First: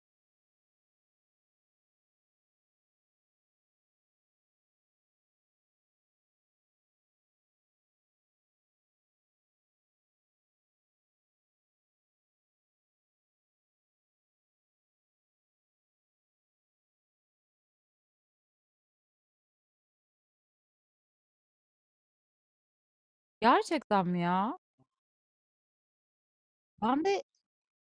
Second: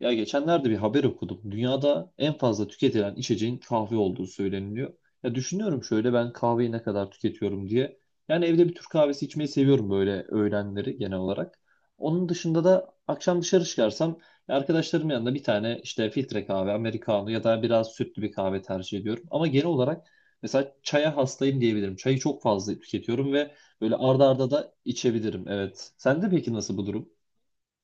Ya geçenlerde bir haber okudum. Dünyada en fazla tüketilen içeceğin kahve olduğu söyleniliyor. Ya düşünüyorum şöyle ben kahveyi ne kadar tüketiyorum diye. Yani evde bir Türk kahvesi içmeyi seviyorum böyle öğlenleri genel olarak. Onun dışında da akşam dışarı çıkarsam ya arkadaşlarım yanında bir tane işte filtre kahve, americano ya da biraz sütlü bir kahve tercih ediyorum. Ama genel olarak mesela çaya hastayım diyebilirim. Çayı çok fazla tüketiyorum ve böyle Gerçekten mi arda arda ya? da içebilirim. Evet. Sende peki nasıl bu Ben durum? de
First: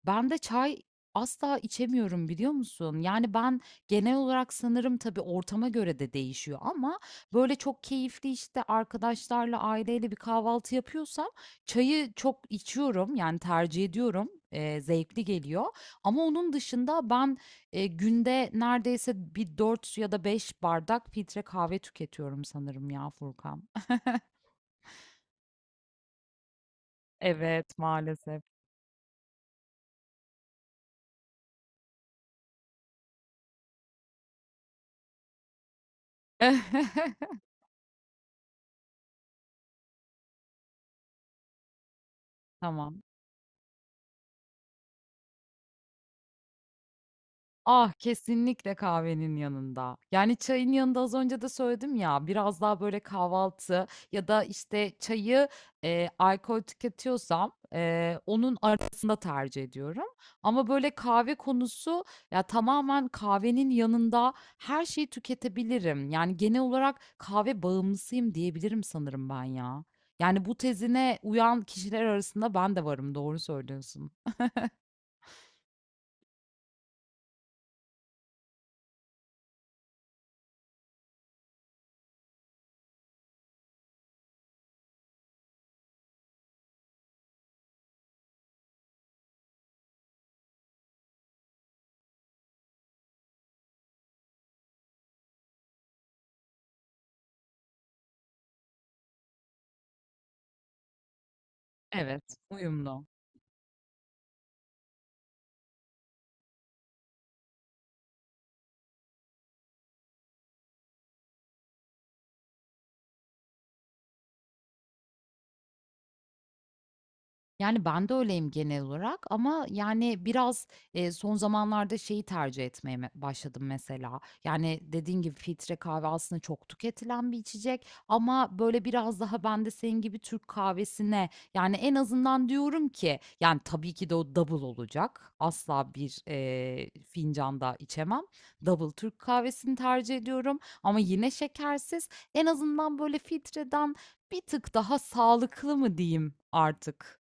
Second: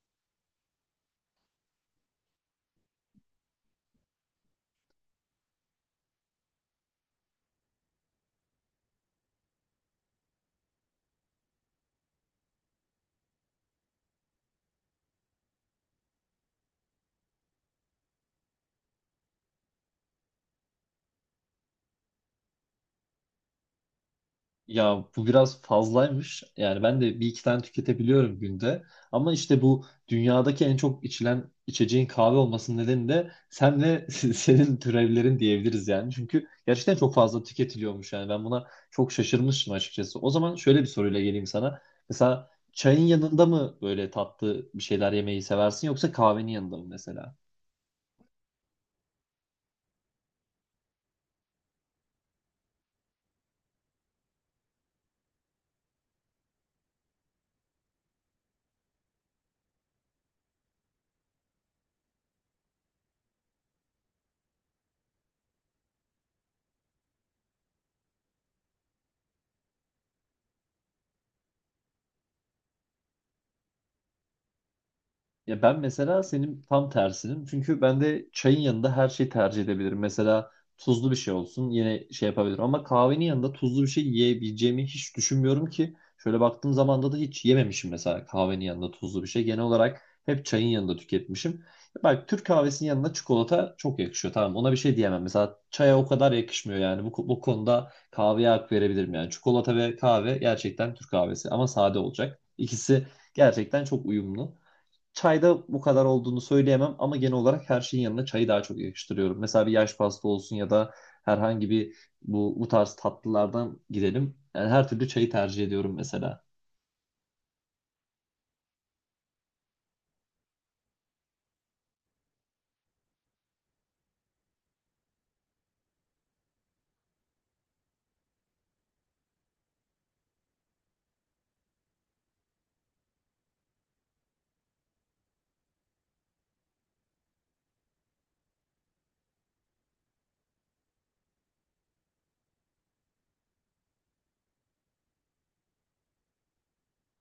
ben de çay asla içemiyorum biliyor musun? Yani ben genel olarak sanırım tabii ortama göre de değişiyor ama böyle çok keyifli işte arkadaşlarla aileyle bir kahvaltı yapıyorsam çayı çok içiyorum yani tercih ediyorum. Zevkli geliyor. Ama onun dışında ben günde neredeyse bir 4 ya da 5 bardak filtre kahve tüketiyorum sanırım ya Furkan. Ya bu biraz fazlaymış. Yani ben de bir iki tane Evet, tüketebiliyorum maalesef. günde. Ama işte bu dünyadaki en çok içilen içeceğin kahve olmasının nedeni de sen ve senin türevlerin diyebiliriz yani. Çünkü gerçekten çok fazla tüketiliyormuş yani. Ben buna çok şaşırmıştım açıkçası. O zaman şöyle bir soruyla geleyim sana. Mesela çayın Tamam. yanında mı böyle tatlı bir şeyler yemeyi seversin yoksa kahvenin yanında mı mesela? Ah, kesinlikle kahvenin yanında. Yani çayın yanında az önce de söyledim ya biraz daha böyle kahvaltı ya da işte çayı alkol tüketiyorsam onun arasında tercih ediyorum. Ama böyle kahve konusu ya tamamen kahvenin yanında her şeyi tüketebilirim. Yani genel olarak kahve bağımlısıyım diyebilirim sanırım ben ya. Yani bu tezine uyan kişiler arasında ben de varım, doğru söylüyorsun. Ya ben mesela senin tam tersinim. Çünkü ben de çayın yanında her şeyi tercih edebilirim. Mesela tuzlu bir şey olsun yine şey yapabilirim. Ama kahvenin yanında tuzlu bir şey yiyebileceğimi hiç düşünmüyorum ki. Şöyle baktığım zamanda da hiç yememişim mesela kahvenin yanında tuzlu bir şey. Genel olarak hep çayın yanında tüketmişim. Bak Türk kahvesinin yanına çikolata çok yakışıyor. Tamam ona bir şey diyemem. Mesela çaya o kadar yakışmıyor yani. Bu konuda kahveye hak verebilirim yani. Çikolata ve kahve gerçekten Türk kahvesi ama sade Evet, olacak. İkisi uyumlu. gerçekten çok uyumlu. Çayda bu kadar olduğunu söyleyemem ama genel olarak her şeyin yanına çayı daha çok yakıştırıyorum. Mesela bir yaş pasta olsun ya da herhangi bir bu tarz tatlılardan gidelim. Yani her türlü çayı tercih ediyorum mesela. Yani ben de öyleyim genel olarak ama yani biraz son zamanlarda şeyi tercih etmeye başladım mesela. Yani dediğin gibi filtre kahve aslında çok tüketilen bir içecek ama böyle biraz daha ben de senin gibi Türk kahvesine yani en azından diyorum ki yani tabii ki de o double olacak. Asla bir fincanda içemem. Double Türk kahvesini tercih ediyorum ama yine şekersiz. En azından böyle filtreden bir tık daha sağlıklı mı diyeyim artık?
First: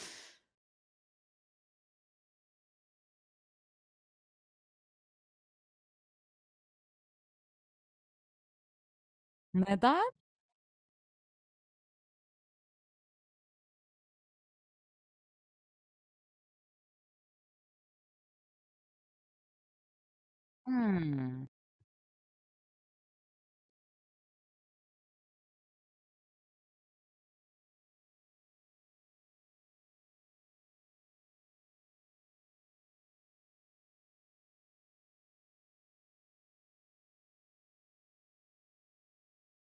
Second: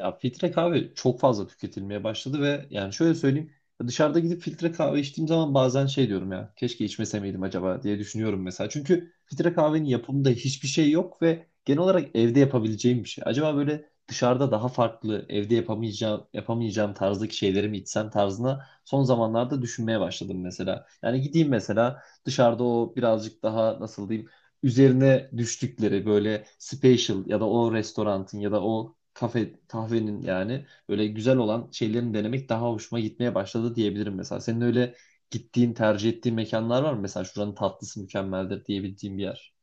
Ya filtre kahve çok fazla tüketilmeye başladı ve yani şöyle söyleyeyim dışarıda gidip filtre kahve içtiğim zaman bazen şey diyorum ya keşke içmese miydim acaba diye düşünüyorum mesela. Çünkü filtre kahvenin Neden? yapımında hiçbir şey yok ve genel olarak evde yapabileceğim bir şey. Acaba böyle dışarıda daha farklı evde yapamayacağım tarzdaki şeyleri mi içsem tarzına son zamanlarda düşünmeye başladım mesela. Yani gideyim Hımm. mesela dışarıda o birazcık daha nasıl diyeyim üzerine düştükleri böyle special ya da o restoranın ya da o kafe kahvenin yani böyle güzel olan şeylerini denemek daha hoşuma gitmeye başladı diyebilirim mesela. Senin öyle gittiğin, tercih ettiğin mekanlar var mı? Mesela şuranın tatlısı mükemmeldir diyebildiğin bir yer.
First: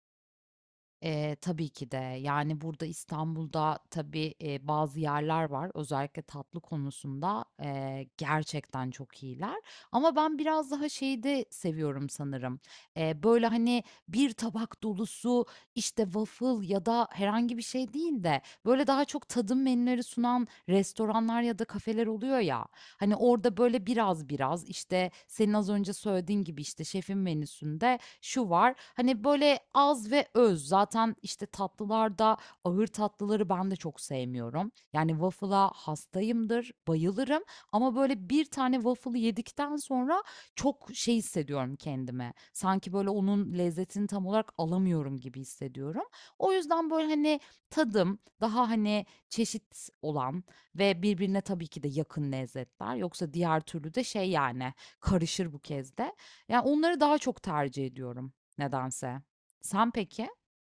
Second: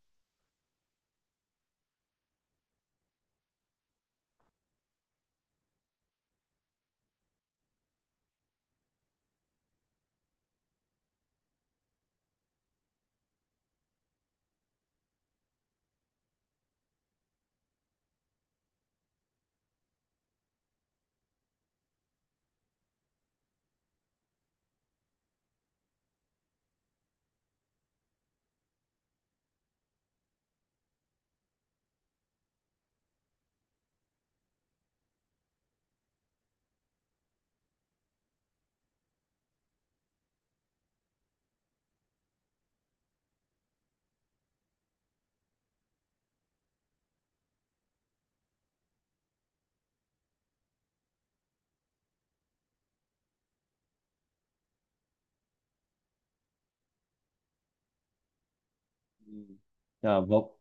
Tabii ki de. Yani, burada İstanbul'da tabii, bazı yerler var. Özellikle tatlı konusunda, gerçekten çok iyiler ama ben biraz daha şeyi de seviyorum sanırım. Böyle, hani, bir tabak dolusu, işte, waffle ya da herhangi bir şey değil de, böyle, daha çok tadım menüleri sunan restoranlar ya da kafeler oluyor ya, hani, orada, böyle, biraz biraz, işte, senin az önce söylediğin gibi, işte, şefin menüsünde şu var. Hani, böyle, az ve öz. Zaten, işte, tatlılarda ağır tatlıları ben de çok sevmiyorum. Yani, waffle'a hastayımdır, bayılırım ama, böyle, bir tane waffle'ı yedikten sonra çok şey hissediyorum kendime. Sanki, böyle, onun lezzetini tam olarak alamıyorum gibi hissediyorum. O yüzden, böyle, hani, tadım daha, hani, çeşit olan ve birbirine tabii ki de yakın lezzetler. Yoksa diğer türlü de şey, yani, karışır bu kez de. Ya, onları daha çok tercih ediyorum nedense. Hmm. Sen Ya peki? wa-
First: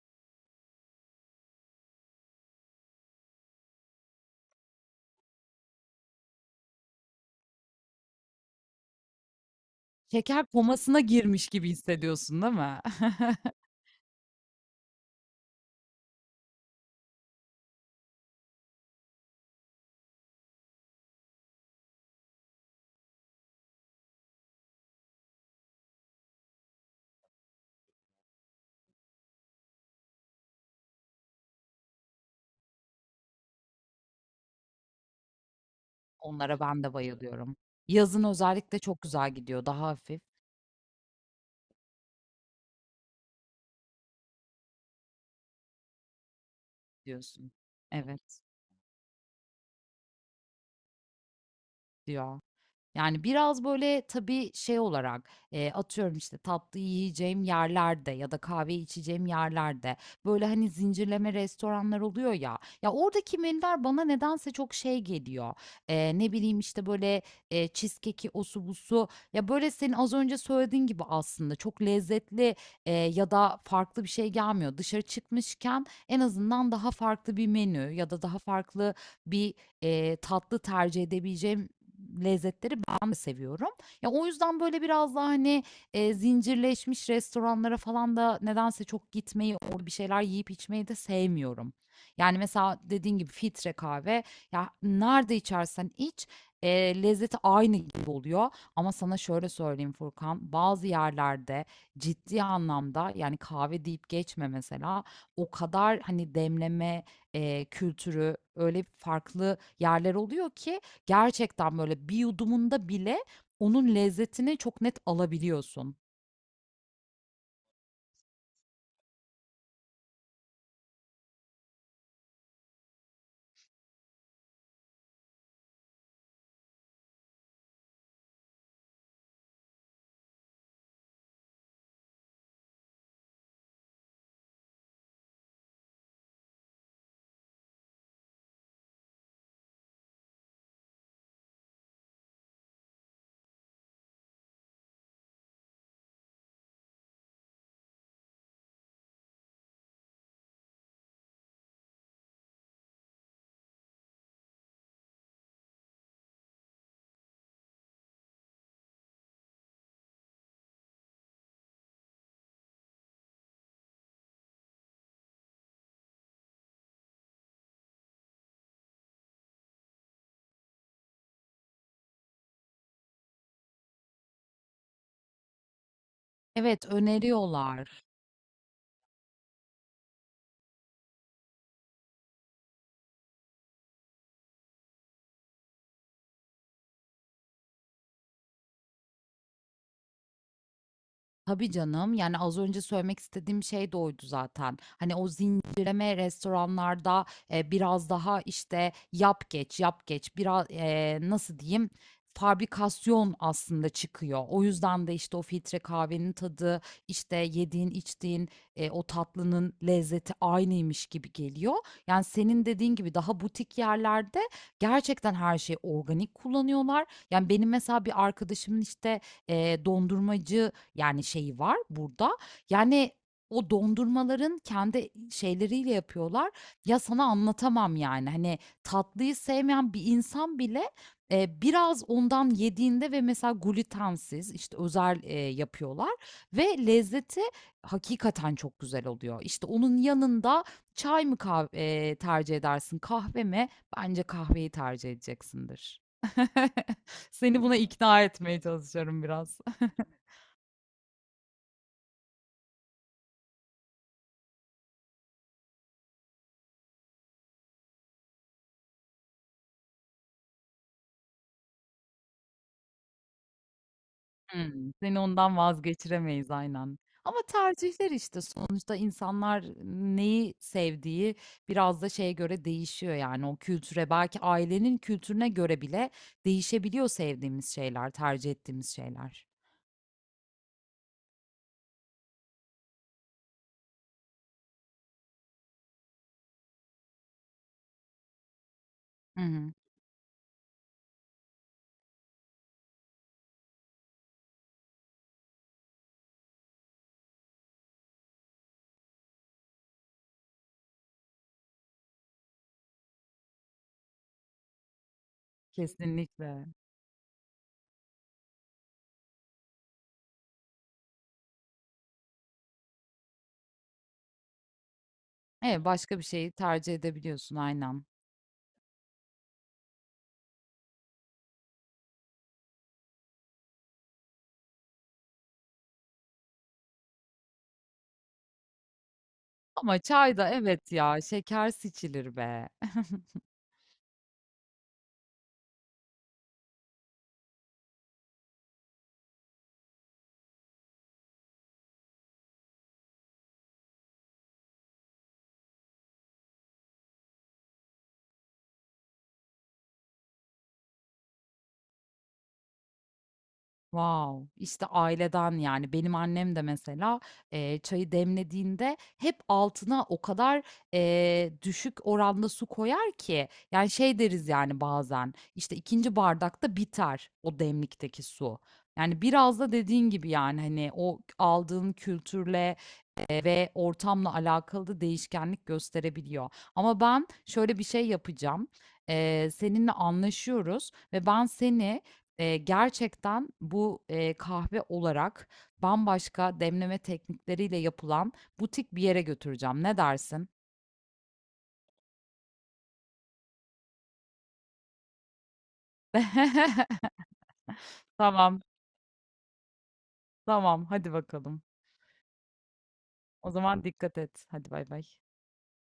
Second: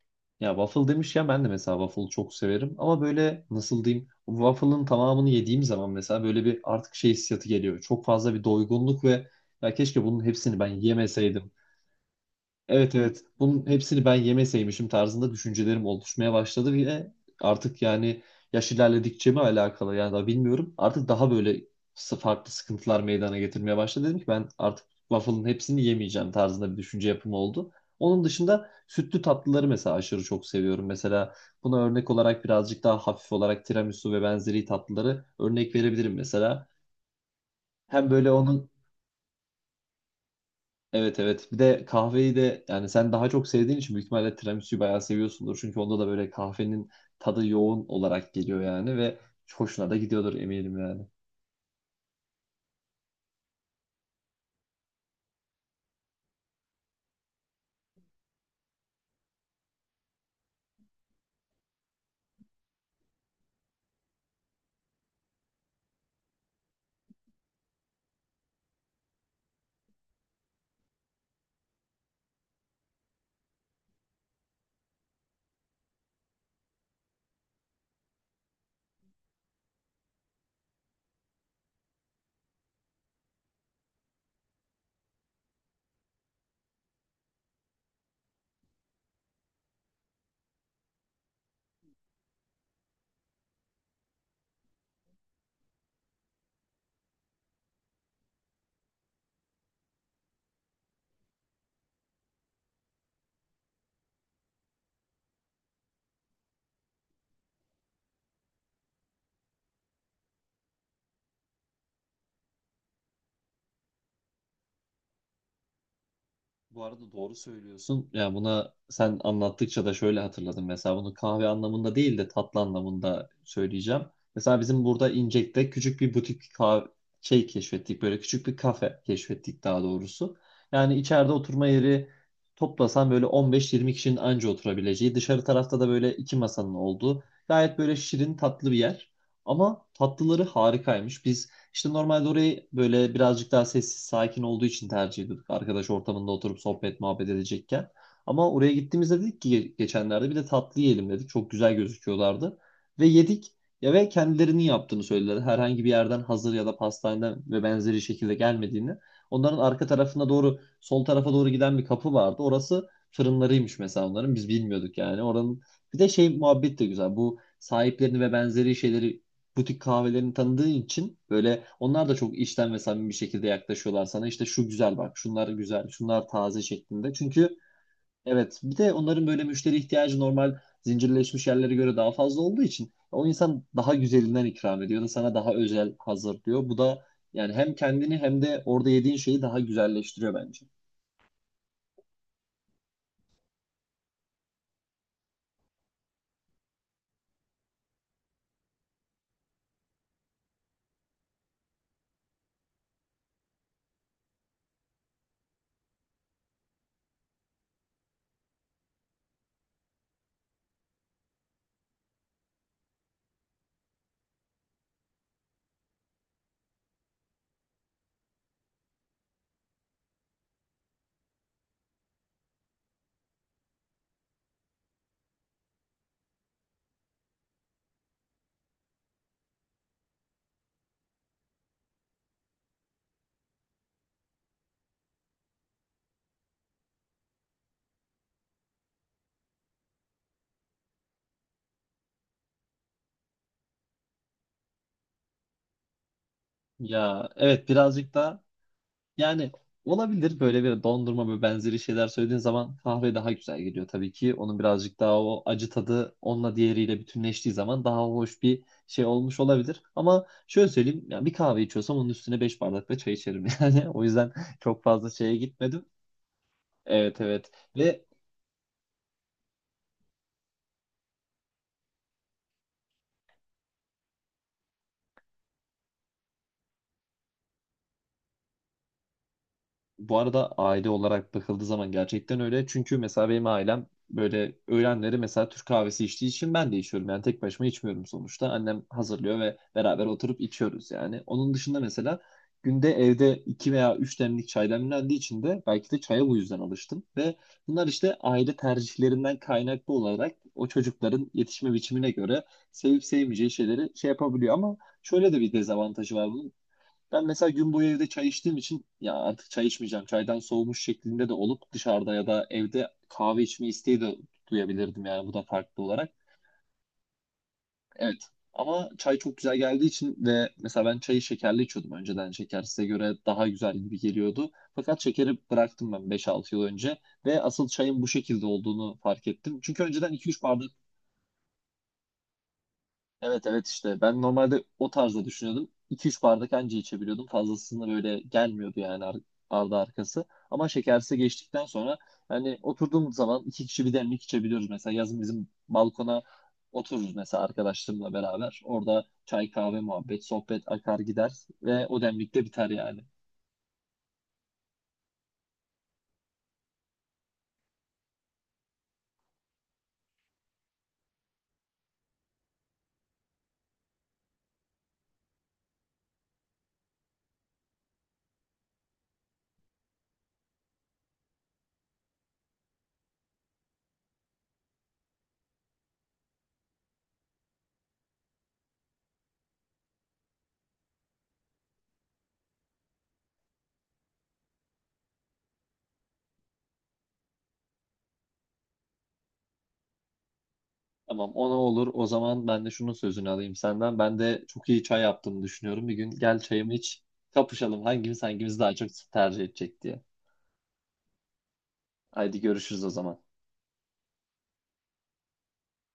ya waffle demiş ya ben de mesela waffle çok severim ama böyle nasıl diyeyim waffle'ın tamamını yediğim zaman mesela böyle bir artık şey hissiyatı geliyor. Çok fazla bir doygunluk ve ya keşke bunun Şeker hepsini ben komasına girmiş yemeseydim. gibi hissediyorsun, değil mi? Evet, evet. Bunun hepsini ben yemeseymişim tarzında düşüncelerim oluşmaya başladı ve artık yani yaş ilerledikçe mi alakalı yani daha bilmiyorum. Artık daha böyle farklı sıkıntılar meydana getirmeye başladı. Dedim ki ben artık waffle'ın hepsini yemeyeceğim tarzında bir düşünce yapımı oldu. Onun dışında sütlü tatlıları mesela aşırı çok seviyorum. Mesela buna örnek olarak birazcık daha hafif olarak tiramisu ve benzeri tatlıları örnek verebilirim Onlara mesela. ben de bayılıyorum. Hem Yazın böyle onun. özellikle çok güzel gidiyor, daha hafif Evet, evet. Bir de kahveyi de yani sen daha çok sevdiğin için büyük ihtimalle tiramisu'yu bayağı seviyorsundur. Çünkü onda da böyle kahvenin tadı diyorsun. yoğun olarak Evet, geliyor yani ve hoşuna da gidiyordur eminim yani. ya. Yani, biraz, böyle, tabii, şey olarak, atıyorum, işte, tatlı yiyeceğim yerlerde ya da kahve içeceğim yerlerde, böyle, hani, zincirleme restoranlar oluyor ya, ya, oradaki menüler bana nedense çok şey geliyor. Ne bileyim, işte, böyle, cheesecake'i, osu busu, ya, böyle, senin az önce söylediğin gibi aslında çok lezzetli, ya da farklı bir şey gelmiyor. Dışarı çıkmışken en azından daha farklı bir menü ya da daha farklı bir, tatlı tercih edebileceğim lezzetleri ben de seviyorum. Ya, o yüzden, böyle, biraz daha, hani, zincirleşmiş restoranlara falan da nedense çok gitmeyi, orada bir şeyler yiyip içmeyi de sevmiyorum. Yani, mesela dediğin gibi filtre kahve, ya, nerede içersen iç, lezzeti aynı gibi oluyor ama sana şöyle söyleyeyim Furkan, bazı yerlerde ciddi anlamda, yani, kahve deyip geçme mesela, o kadar, hani, demleme, kültürü öyle farklı yerler oluyor ki gerçekten böyle bir yudumunda bile onun lezzetini çok net alabiliyorsun. Bu arada doğru söylüyorsun. Ya buna sen anlattıkça da şöyle hatırladım. Mesela bunu kahve anlamında değil de tatlı anlamında söyleyeceğim. Mesela bizim burada İncek'te küçük bir butik kahve şey keşfettik. Böyle küçük bir kafe keşfettik daha doğrusu. Yani içeride oturma yeri toplasan böyle 15-20 kişinin anca oturabileceği. Dışarı tarafta da böyle iki masanın olduğu. Gayet böyle şirin tatlı bir yer. Ama tatlıları harikaymış. Biz işte normalde orayı böyle birazcık daha sessiz, sakin olduğu için tercih ediyorduk. Arkadaş ortamında oturup sohbet, muhabbet edecekken. Ama oraya gittiğimizde dedik ki geçenlerde bir de tatlı yiyelim dedik. Çok güzel gözüküyorlardı. Ve yedik. Ya ve kendilerinin yaptığını söylediler. Herhangi bir yerden hazır ya da pastaneden ve benzeri şekilde gelmediğini. Onların arka tarafına doğru, sol tarafa doğru giden bir kapı vardı. Orası fırınlarıymış mesela onların. Biz bilmiyorduk yani. Oranın bir de şey muhabbet de güzel. Bu sahiplerini ve benzeri şeyleri butik kahvelerini tanıdığı için böyle onlar da çok içten ve samimi bir şekilde yaklaşıyorlar sana. İşte şu güzel bak, şunlar güzel, şunlar taze Evet, şeklinde. Çünkü öneriyorlar. evet bir de onların böyle müşteri ihtiyacı normal zincirleşmiş yerlere göre daha fazla olduğu için o insan daha güzelinden ikram ediyor da sana daha özel hazırlıyor. Bu da yani hem kendini hem de orada yediğin şeyi daha güzelleştiriyor bence. Tabii canım, yani, az önce söylemek istediğim şey de oydu zaten. Hani, o zincirleme restoranlarda, biraz daha, işte, yap geç, yap geç, biraz nasıl diyeyim, fabrikasyon aslında çıkıyor. O yüzden de, işte, o filtre kahvenin tadı, işte, yediğin, içtiğin, o tatlının lezzeti aynıymış gibi geliyor. Yani, senin dediğin gibi daha butik yerlerde gerçekten her şeyi organik kullanıyorlar. Yani, benim mesela bir arkadaşımın, işte, dondurmacı yani şeyi var burada. Yani o dondurmaların kendi şeyleriyle yapıyorlar. Ya sana anlatamam yani. Hani tatlıyı sevmeyen bir insan bile biraz ondan yediğinde ve mesela glutensiz işte özel yapıyorlar ve lezzeti hakikaten çok güzel oluyor. İşte onun yanında çay mı tercih edersin, kahve mi? Bence kahveyi tercih edeceksindir. Ya Seni evet buna birazcık ikna da. etmeye çalışıyorum Yani biraz. olabilir böyle bir dondurma ve benzeri şeyler söylediğin zaman kahve daha güzel geliyor tabii ki. Onun birazcık daha o acı tadı onunla diğeriyle bütünleştiği zaman daha hoş bir şey olmuş olabilir. Ama şöyle söyleyeyim ya bir kahve içiyorsam onun üstüne 5 bardak da çay içerim yani. O yüzden çok Hımm. fazla Seni şeye ondan gitmedim. vazgeçiremeyiz aynen. Evet, Ama evet. Ve tercihler işte sonuçta insanlar neyi sevdiği biraz da şeye göre değişiyor yani o kültüre belki ailenin kültürüne göre bile değişebiliyor sevdiğimiz şeyler, tercih ettiğimiz şeyler. bu arada aile olarak bakıldığı zaman gerçekten öyle. Çünkü mesela benim ailem böyle öğlenleri mesela Türk kahvesi içtiği için ben de içiyorum. Yani tek başıma içmiyorum sonuçta. Annem hazırlıyor Hı ve hı. beraber oturup içiyoruz yani. Onun dışında mesela günde evde 2 veya 3 demlik çay demlendiği için de belki de çaya bu yüzden alıştım. Ve bunlar işte aile tercihlerinden kaynaklı olarak o çocukların yetişme biçimine göre sevip sevmeyeceği şeyleri şey yapabiliyor. Ama şöyle de bir dezavantajı var bunun. Kesinlikle. Ben mesela gün boyu evde çay içtiğim için ya artık çay içmeyeceğim. Çaydan soğumuş şeklinde de olup dışarıda ya da evde kahve içme isteği de duyabilirdim yani bu da farklı Evet, olarak. başka bir şeyi tercih edebiliyorsun aynen. Evet. Ama çay çok güzel geldiği için ve mesela ben çayı şekerli içiyordum önceden. Şeker size göre daha güzel gibi geliyordu. Fakat şekeri bıraktım ben 5 altı yıl önce ve asıl çayın bu şekilde olduğunu fark ettim. Çünkü Ama önceden iki çay üç da bardak evet ya, şeker içilir be. Evet, evet, işte ben normalde o tarzda düşünüyordum. iki üç bardak anca içebiliyordum. Fazlasını böyle gelmiyordu yani ardı arkası. Ama şekersiz geçtikten sonra hani oturduğumuz zaman 2 kişi 1 demlik içebiliyoruz. Mesela yazın bizim balkona otururuz mesela arkadaşlarımla beraber. Orada çay kahve muhabbet sohbet akar gider ve o demlik de biter yani. Wow! işte aileden, yani, benim annem de mesela, çayı demlediğinde hep altına o kadar, düşük oranda su koyar ki, yani, şey deriz, yani, bazen, işte, ikinci bardakta biter o demlikteki su. Yani, biraz da dediğin gibi, yani, hani, o aldığın kültürle, ve ortamla alakalı değişkenlik gösterebiliyor. Ama ben şöyle bir şey yapacağım. Seninle anlaşıyoruz ve ben seni gerçekten bu kahve olarak bambaşka demleme teknikleriyle yapılan butik bir yere götüreceğim. Ne dersin? Tamam ona olur o zaman ben de şunun sözünü alayım senden. Ben de çok iyi çay yaptığımı düşünüyorum. Bir gün gel çayımı iç, kapışalım hangimiz Tamam, daha çok tercih edecek diye tamam. Hadi bakalım. Haydi görüşürüz o zaman. O zaman dikkat et. Hadi bay bay.